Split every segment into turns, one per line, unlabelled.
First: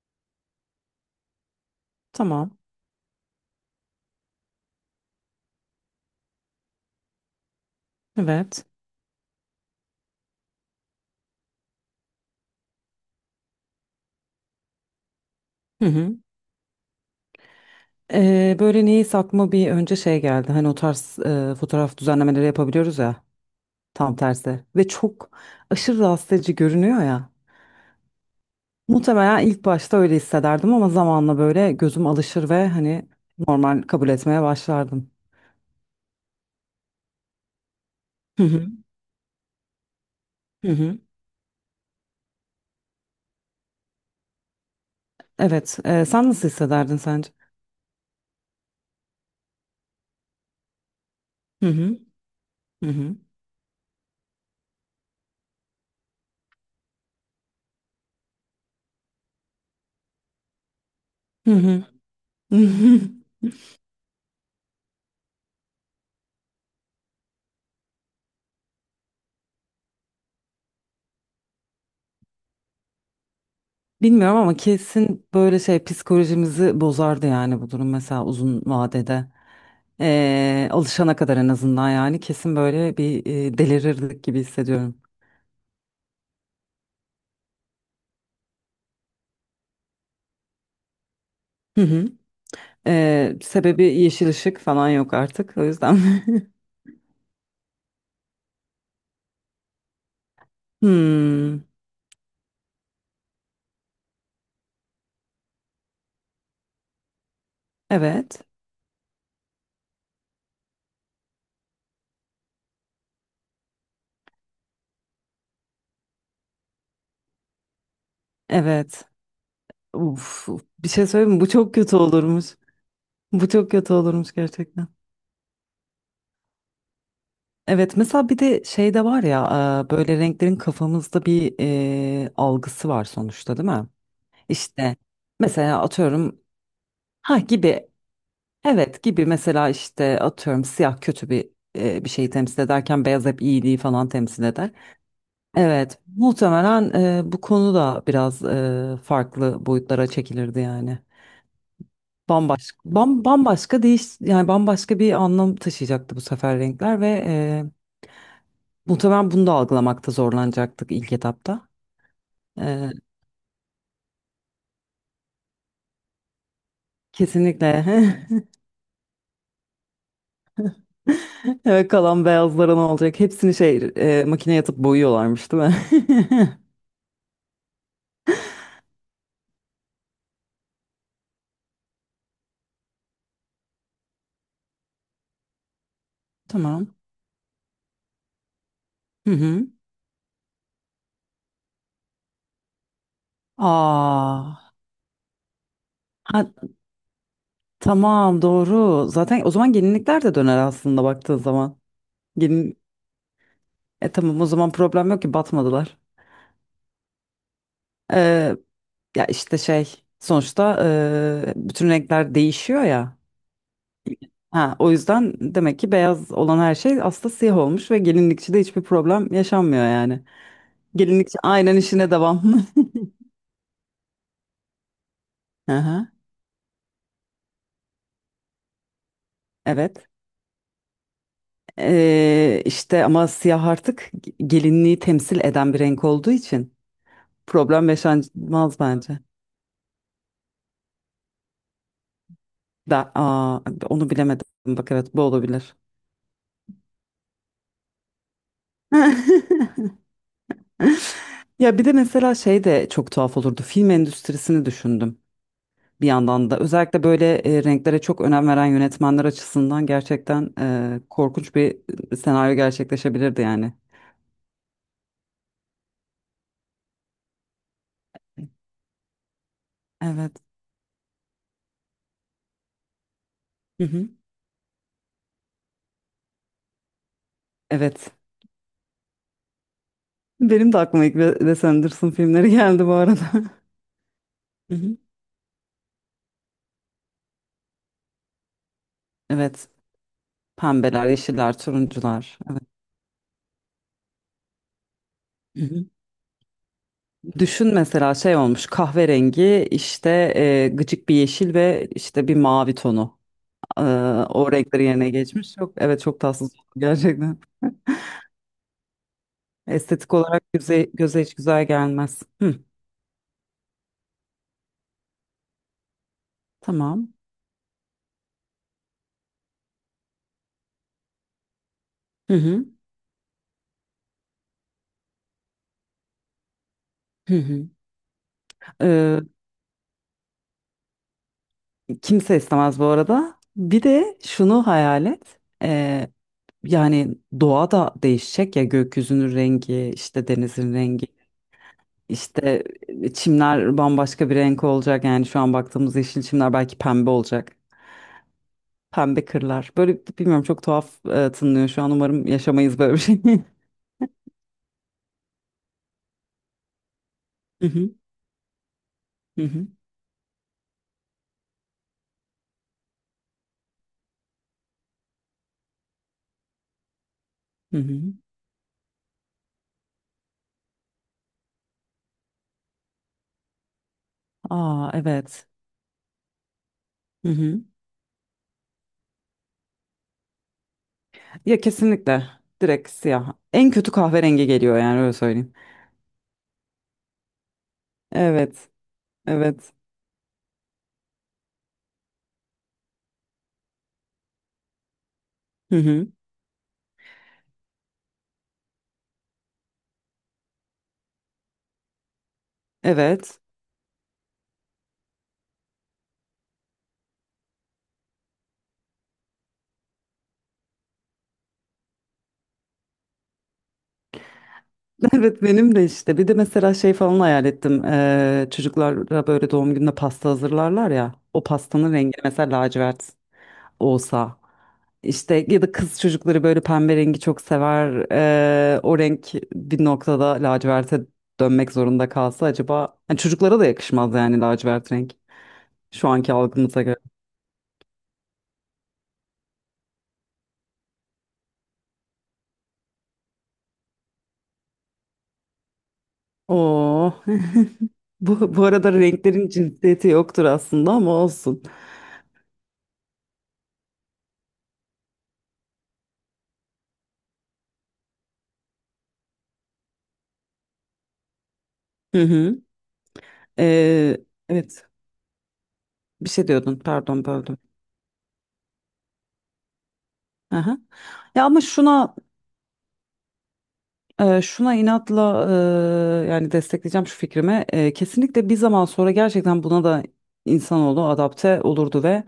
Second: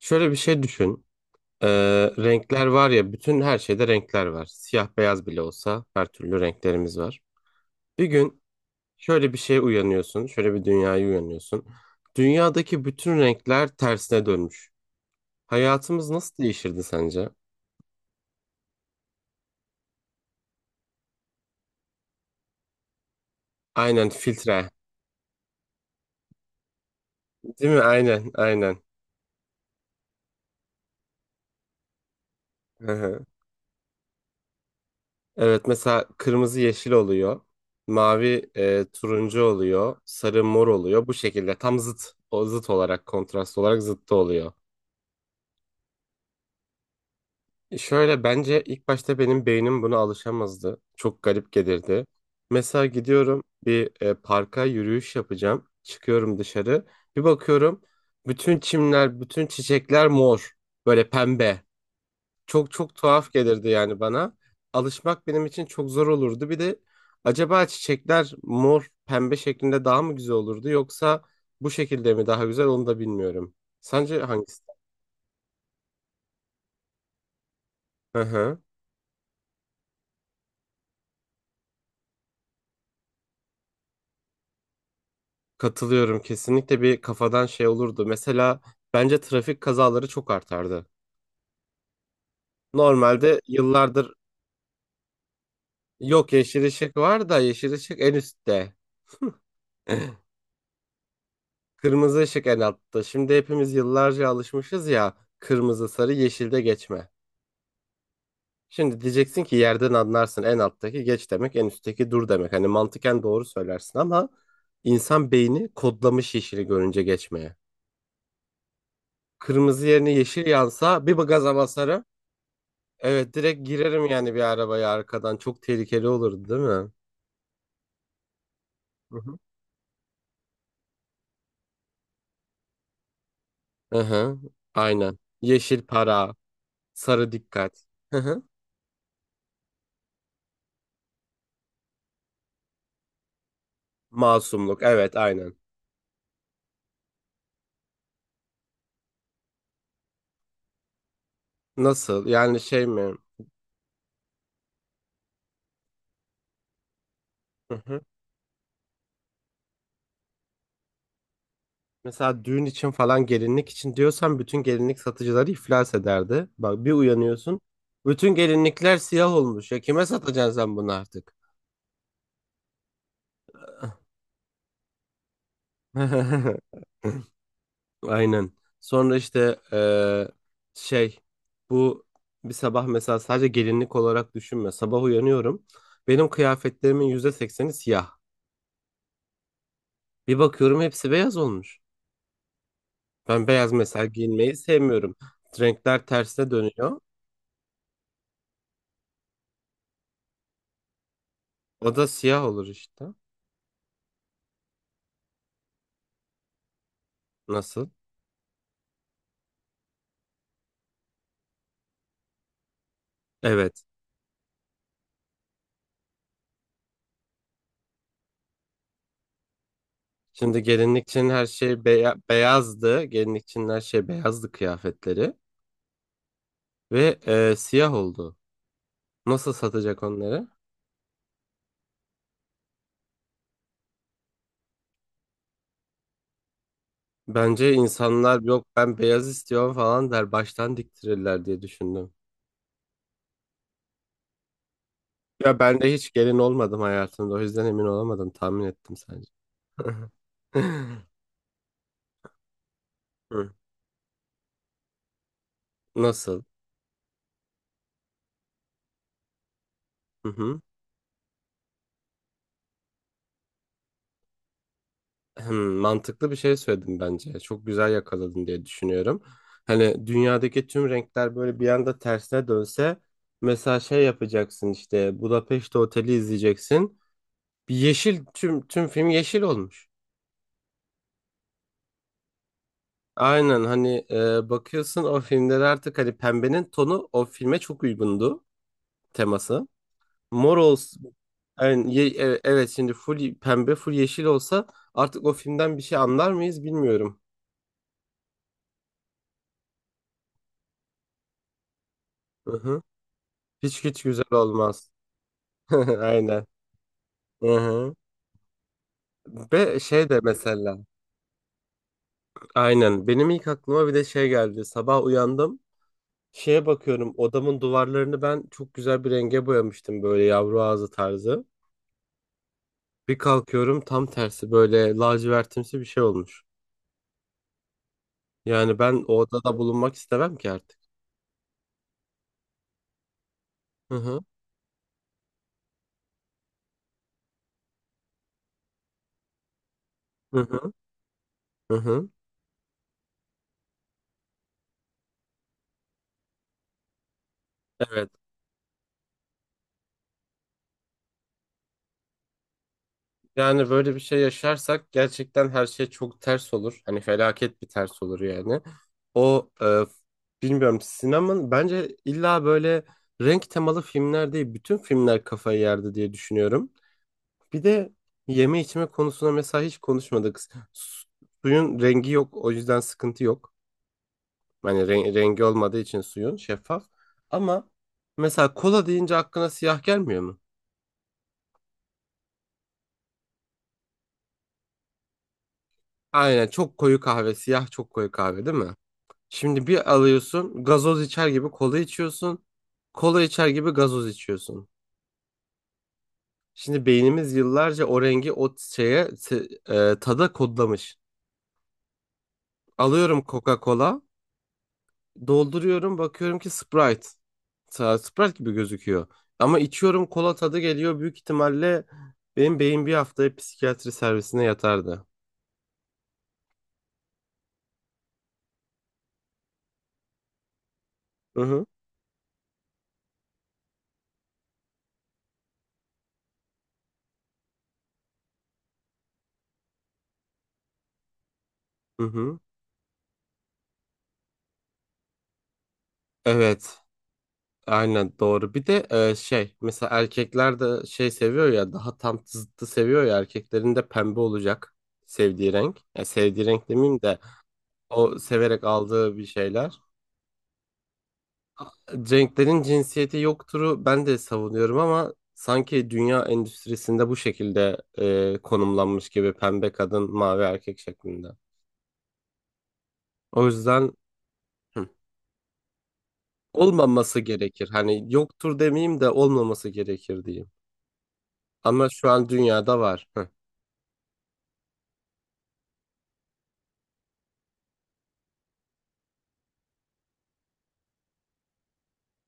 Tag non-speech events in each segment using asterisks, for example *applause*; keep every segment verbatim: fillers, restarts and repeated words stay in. Şöyle bir şey düşün. Ee,
Tamam.
Renkler var ya bütün her şeyde renkler var. Siyah beyaz bile olsa her türlü renklerimiz var. Bir gün
Evet.
şöyle bir şeye uyanıyorsun. Şöyle bir dünyaya uyanıyorsun. Dünyadaki bütün renkler tersine dönmüş.
Hı
Hayatımız
hı.
nasıl değişirdi sence?
Ee, böyle niyeyse aklıma bir önce şey geldi. Hani o tarz e, fotoğraf düzenlemeleri yapabiliyoruz ya.
Aynen,
Tam tersi.
filtre.
Ve çok aşırı rahatsız edici görünüyor ya.
Değil mi? Aynen, aynen.
Muhtemelen ilk başta öyle hissederdim ama zamanla böyle gözüm alışır ve
Hı
hani
hı.
normal kabul etmeye başlardım.
Evet, mesela kırmızı yeşil oluyor.
Hı
Mavi
hı.
e, turuncu oluyor. Sarı
Hı
mor
hı.
oluyor. Bu şekilde tam zıt. O zıt olarak, kontrast olarak zıttı oluyor.
Evet. E, sen nasıl hissederdin sence?
Şöyle, bence ilk başta benim beynim buna alışamazdı. Çok garip
Hı hı.
gelirdi. Mesela
Hı hı.
gidiyorum bir e, parka yürüyüş yapacağım. Çıkıyorum dışarı. Bir bakıyorum bütün çimler, bütün çiçekler mor. Böyle
Hı
pembe.
hı.
Çok çok
*laughs*
tuhaf gelirdi yani bana. Alışmak benim için çok zor olurdu. Bir de acaba çiçekler mor, pembe şeklinde daha mı güzel olurdu yoksa bu şekilde mi daha güzel, onu da bilmiyorum. Sence
Bilmiyorum ama
hangisi?
kesin böyle şey psikolojimizi bozardı yani bu durum
Hı
mesela uzun
hı.
vadede. Ee, alışana kadar en azından yani kesin böyle bir e, delirirdik gibi hissediyorum.
Katılıyorum, kesinlikle bir kafadan şey olurdu. Mesela bence trafik kazaları çok artardı.
Hı hı. Ee,
Normalde
sebebi
yıllardır
yeşil ışık falan yok artık o yüzden.
yok, yeşil
*laughs*
ışık var da yeşil ışık en üstte. *laughs*
Hmm,
Kırmızı ışık en altta. Şimdi hepimiz yıllarca alışmışız ya, kırmızı sarı yeşilde geçme.
evet,
Şimdi diyeceksin ki yerden anlarsın, en alttaki geç demek, en üstteki dur demek. Hani mantıken doğru söylersin ama insan beyni kodlamış yeşili görünce geçmeye.
evet.
Kırmızı yerine yeşil
Uf, bir
yansa
şey
bir
söyleyeyim mi? Bu
gaza
çok kötü
basarım.
olurmuş.
Evet,
Bu
direkt
çok kötü
girerim
olurmuş
yani bir
gerçekten.
arabaya arkadan. Çok tehlikeli olurdu değil mi?
Evet, mesela bir de şey de
Hı
var
hı.
ya e, böyle renklerin kafamızda bir e, algısı var sonuçta değil mi?
Hı hı.
İşte
Aynen.
mesela
Yeşil para,
atıyorum
sarı
ha
dikkat.
gibi.
Hı hı.
Evet gibi mesela işte atıyorum siyah kötü bir e, bir şeyi temsil ederken beyaz hep iyiliği falan temsil eder.
Masumluk. Evet, aynen.
Evet muhtemelen e, bu konu da biraz e, farklı boyutlara çekilirdi yani.
Nasıl? Yani
Bambaşka,
şey mi?
bam, bambaşka değiş yani bambaşka bir anlam taşıyacaktı bu sefer renkler ve e,
Hı hı.
muhtemelen bunu da algılamakta zorlanacaktık ilk etapta.
Mesela düğün
E,
için falan, gelinlik için diyorsan bütün gelinlik satıcıları iflas ederdi. Bak, bir uyanıyorsun.
Kesinlikle.
Bütün
*laughs*
gelinlikler siyah olmuş. Ya kime satacaksın sen bunu artık?
Evet kalan beyazlara ne olacak? Hepsini şey e, makineye atıp boyuyorlarmış değil mi?
*laughs* Aynen. Sonra işte eee, şey, bu bir sabah mesela sadece gelinlik olarak düşünme. Sabah uyanıyorum. Benim
*laughs* Tamam.
kıyafetlerimin yüzde sekseni siyah.
Hı hı.
Bir bakıyorum hepsi beyaz olmuş. Ben beyaz mesela giyinmeyi
Aa,
sevmiyorum. Renkler
ha,
tersine dönüyor.
tamam doğru. Zaten o zaman gelinlikler de döner aslında baktığın zaman.
O da siyah olur
Gelin,
işte.
E tamam o zaman problem yok ki batmadılar.
Nasıl?
Ee, Ya işte şey sonuçta e, bütün renkler değişiyor ya.
Evet.
Ha, o yüzden demek ki beyaz olan her şey aslında siyah olmuş ve gelinlikçide hiçbir problem yaşanmıyor yani.
Şimdi gelinlik için
Gelinlikçi
her
aynen
şey
işine
beya-
devam.
beyazdı. Gelinlik için her şey beyazdı, kıyafetleri.
*laughs* Aha,
Ve eee, siyah oldu. Nasıl satacak
evet.
onları?
Ee, işte ama siyah artık gelinliği temsil eden bir renk olduğu için.
Bence
Problem
insanlar, yok
yaşanmaz
ben
bence.
beyaz istiyorum falan der, baştan diktirirler diye düşündüm.
Da, aa, onu bilemedim. Bak evet bu
Ya
olabilir.
ben de hiç gelin olmadım hayatımda, o yüzden emin olamadım, tahmin ettim sadece.
*laughs*
*laughs*
Ya bir de mesela şey de çok tuhaf
Hı.
olurdu. Film endüstrisini düşündüm bir
Nasıl?
yandan da. Özellikle böyle e, renklere çok önem veren yönetmenler açısından
Hı
gerçekten
hı.
e, korkunç bir senaryo gerçekleşebilirdi yani.
Hmm, Mantıklı bir şey söyledim bence. Çok güzel yakaladın diye düşünüyorum. Hani
Evet.
dünyadaki tüm renkler böyle bir anda tersine dönse, mesela
Hı
şey
hı.
yapacaksın, işte Budapeşte Oteli izleyeceksin. Bir
Evet.
yeşil, tüm tüm film yeşil olmuş.
Benim de aklıma ilk Wes Anderson filmleri geldi bu arada. *laughs*
Aynen, hani e,
Hı hı.
bakıyorsun o filmlere artık, hani pembenin tonu o filme çok uygundu teması.
Evet.
Mor
Pembeler,
olsun.
yeşiller,
Yani, ye-
turuncular.
e- evet, şimdi full pembe, full yeşil olsa artık o filmden bir
Evet.
şey anlar mıyız bilmiyorum.
Düşün mesela şey olmuş kahverengi işte e, gıcık bir yeşil ve işte bir
Hı
mavi
hı.
tonu. E,
Hiç hiç güzel
O renkleri
olmaz.
yerine geçmiş. Yok
*laughs*
evet çok
Aynen.
tatsız oldu gerçekten.
Hı hı. Ve şey
Estetik
de
olarak
mesela,
göze, göze hiç güzel gelmez. Hı,
aynen, benim ilk aklıma bir de şey geldi. Sabah uyandım, şeye
tamam.
bakıyorum, odamın duvarlarını ben çok güzel bir renge boyamıştım, böyle yavru ağzı tarzı.
Hı hı,
Bir kalkıyorum, tam tersi, böyle lacivertimsi bir şey olmuş.
hı hı.
Yani ben o
E,
odada bulunmak istemem ki artık.
Kimse istemez bu arada. Bir
Hı
de
hı
şunu hayal et. E, yani doğa da değişecek ya, gökyüzünün rengi, işte
hı hı
denizin rengi.
hı hı.
İşte e, çimler bambaşka bir renk olacak. Yani şu an baktığımız yeşil çimler belki pembe olacak.
Evet.
Pembe kırlar. Böyle bilmiyorum çok tuhaf e, tınlıyor şu an. Umarım yaşamayız böyle bir şey. *laughs*
Yani böyle bir şey yaşarsak gerçekten her şey çok ters olur. Hani felaket
Hı
bir
hı
ters olur yani.
hı
O
hı.
e, Bilmiyorum, sinemanın, bence illa böyle renk temalı filmler değil, bütün filmler kafayı yerdi diye düşünüyorum. Bir
Hı
de
hı.
yeme içme konusuna mesela hiç konuşmadık. Su- Suyun rengi yok, o yüzden sıkıntı yok. Hani
Aa
ren- rengi
evet.
olmadığı için suyun, şeffaf.
Hı hı.
Ama mesela kola deyince aklına siyah gelmiyor mu?
Ya kesinlikle direkt siyah. En kötü kahverengi geliyor yani öyle söyleyeyim.
Aynen, çok koyu kahve, siyah çok koyu kahve, değil
Evet.
mi? Şimdi
Evet.
bir alıyorsun, gazoz içer gibi kola içiyorsun. Kola içer gibi gazoz içiyorsun.
Hı hı.
Şimdi beynimiz yıllarca o rengi, o şeye, se- e, tada kodlamış. Alıyorum
Evet. *laughs*
Coca-Cola. Dolduruyorum, bakıyorum ki Sprite. Sa- Sprite gibi gözüküyor. Ama içiyorum, kola tadı geliyor. Büyük ihtimalle benim beyin bir haftaya psikiyatri servisine yatardı.
Evet benim de işte. Bir de mesela şey falan hayal ettim. Ee, çocuklara böyle doğum gününe pasta hazırlarlar ya.
Hı
O
hı.
pastanın rengi mesela lacivert olsa, işte ya da kız çocukları böyle pembe rengi çok sever, eee, o renk bir noktada laciverte dönmek
Hı
zorunda
hı.
kalsa acaba, yani çocuklara da yakışmaz yani lacivert renk şu anki
Evet.
algımıza göre.
Aynen doğru. Bir de e, şey, mesela erkekler de şey seviyor ya, daha tam zıttı seviyor ya, erkeklerin de pembe olacak sevdiği renk. Ya sevdiği renk demeyeyim
Oo.
de,
*laughs*
o
Bu, bu
severek
arada
aldığı bir
renklerin
şeyler.
cinsiyeti yoktur aslında ama olsun.
Cenklerin cinsiyeti yoktur'u ben de savunuyorum ama sanki dünya endüstrisinde bu şekilde e, konumlanmış gibi, pembe kadın, mavi erkek şeklinde.
Hı hı.
O yüzden
Eee, evet,
hı,
bir şey diyordun
olmaması
pardon böldüm.
gerekir. Hani yoktur demeyeyim de, olmaması gerekir diyeyim.
Aha. Ya ama
Ama şu
şuna
an dünyada var. Hı,
Eee, şuna inatla eee, yani destekleyeceğim şu fikrimi. Eee, kesinlikle bir zaman sonra gerçekten buna da insanoğlu adapte olurdu ve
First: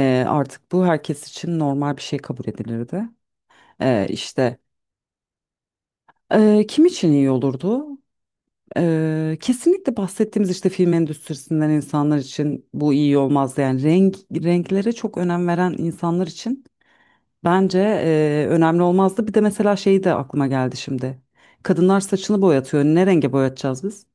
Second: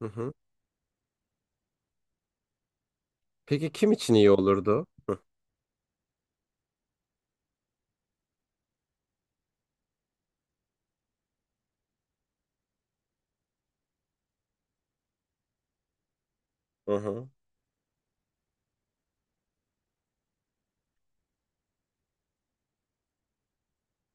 hı hı.
artık bu herkes için normal bir şey kabul edilirdi.
Peki kim
Eee
için iyi
işte
olurdu?
eee, kim için iyi olurdu? Eee, kesinlikle bahsettiğimiz işte film endüstrisinden insanlar için bu iyi olmazdı. Yani renk renklere çok önem veren insanlar için
Hı hı.
bence eee, önemli olmazdı. Bir de mesela şey de aklıma geldi şimdi. Kadınlar saçını boyatıyor. Ne renge boyatacağız biz?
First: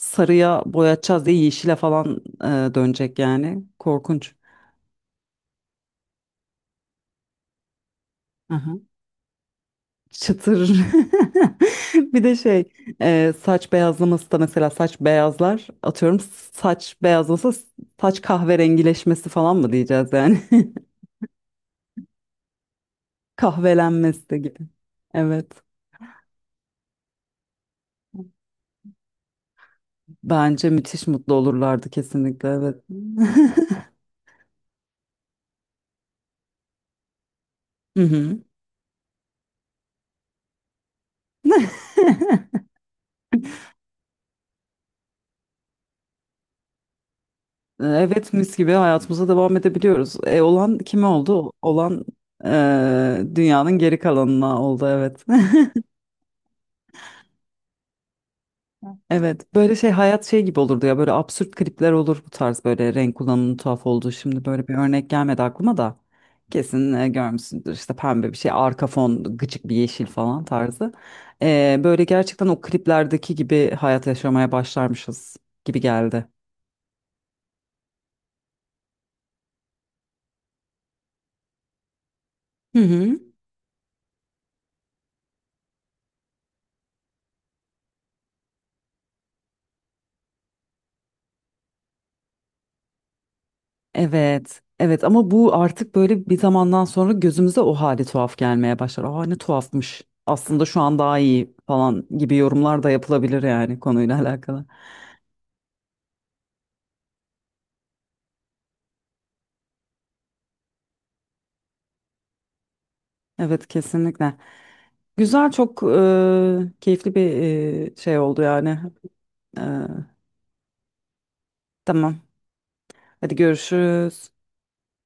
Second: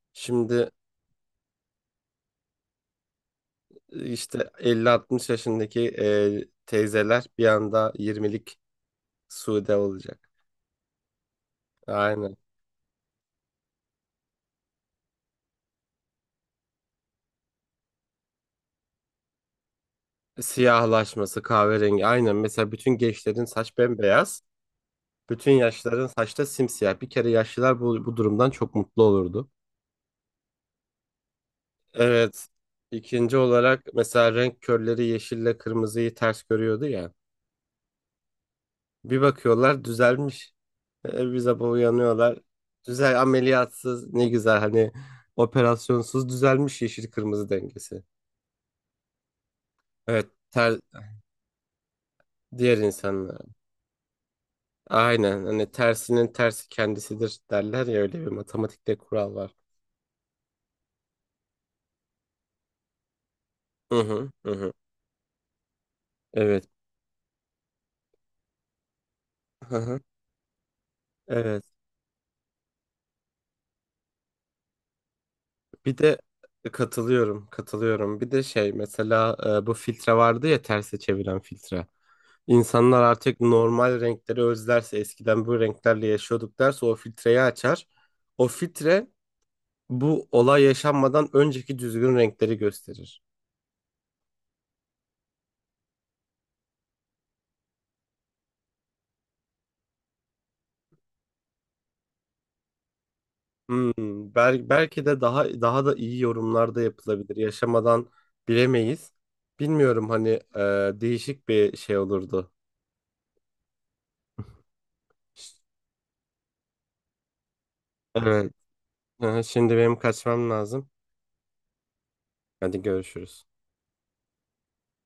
Sarıya
Şimdi
boyatacağız diye yeşile falan e, dönecek yani. Korkunç.
işte elli altmış yaşındaki e, teyzeler bir anda yirmilik
Aha.
Sude olacak.
Çıtır. *laughs* Bir de
Aynen.
şey e, saç beyazlaması da mesela saç beyazlar atıyorum saç beyazlasa saç kahverengileşmesi falan mı diyeceğiz yani. *laughs*
Siyahlaşması, kahverengi. Aynen. Mesela bütün gençlerin saç
Kahvelenmesi de
bembeyaz.
gibi.
Bütün
Evet.
yaşlıların saçta simsiyah. Bir kere yaşlılar bu, bu durumdan çok mutlu olurdu.
Bence müthiş mutlu olurlardı
Evet.
kesinlikle evet.
İkinci
*laughs*
olarak mesela, renk körleri yeşille kırmızıyı ters görüyordu ya.
Hı hı.
Bir bakıyorlar düzelmiş. E, bir sabah
*laughs*
uyanıyorlar. Güzel, ameliyatsız, ne güzel, hani operasyonsuz düzelmiş yeşil kırmızı
Ee,
dengesi.
Evet mis gibi hayatımıza devam edebiliyoruz.
Evet,
E,
ter,
olan kime oldu? Olan
diğer
e,
insanlar.
dünyanın geri kalanına oldu evet.
Aynen, hani
*laughs*
tersinin tersi kendisidir derler ya, öyle bir matematikte kural var.
Evet böyle şey hayat şey gibi olurdu ya, böyle absürt klipler olur bu tarz böyle renk kullanımının tuhaf
Hı
olduğu.
hı
Şimdi
hı.
böyle
Hı.
bir örnek gelmedi aklıma da
Evet.
kesin e, görmüşsündür işte pembe bir şey arka fon gıcık bir
Hı hı.
yeşil falan tarzı.
Evet.
E, böyle gerçekten o kliplerdeki gibi hayat yaşamaya başlarmışız gibi
Bir de
geldi.
e, katılıyorum, katılıyorum. Bir de şey, mesela e, bu filtre vardı ya, terse çeviren filtre.
Hı
İnsanlar
hı.
artık normal renkleri özlerse, eskiden bu renklerle yaşıyorduk derse o filtreyi açar. O filtre bu olay yaşanmadan önceki düzgün renkleri gösterir.
Evet, evet ama bu artık böyle bir zamandan sonra gözümüze o hali tuhaf gelmeye başlar. Aa ne tuhafmış. Aslında şu an daha iyi falan gibi yorumlar da yapılabilir yani konuyla *laughs*
Hmm,
alakalı.
bel- belki de daha daha da iyi yorumlar da yapılabilir. Yaşamadan bilemeyiz. Bilmiyorum, hani e, değişik bir şey olurdu.
Evet kesinlikle. Güzel, çok e, keyifli bir e, şey oldu
Evet.
yani.
Hı hı.
E,
Şimdi benim kaçmam lazım.
tamam.
Hadi
Hadi
görüşürüz.
görüşürüz.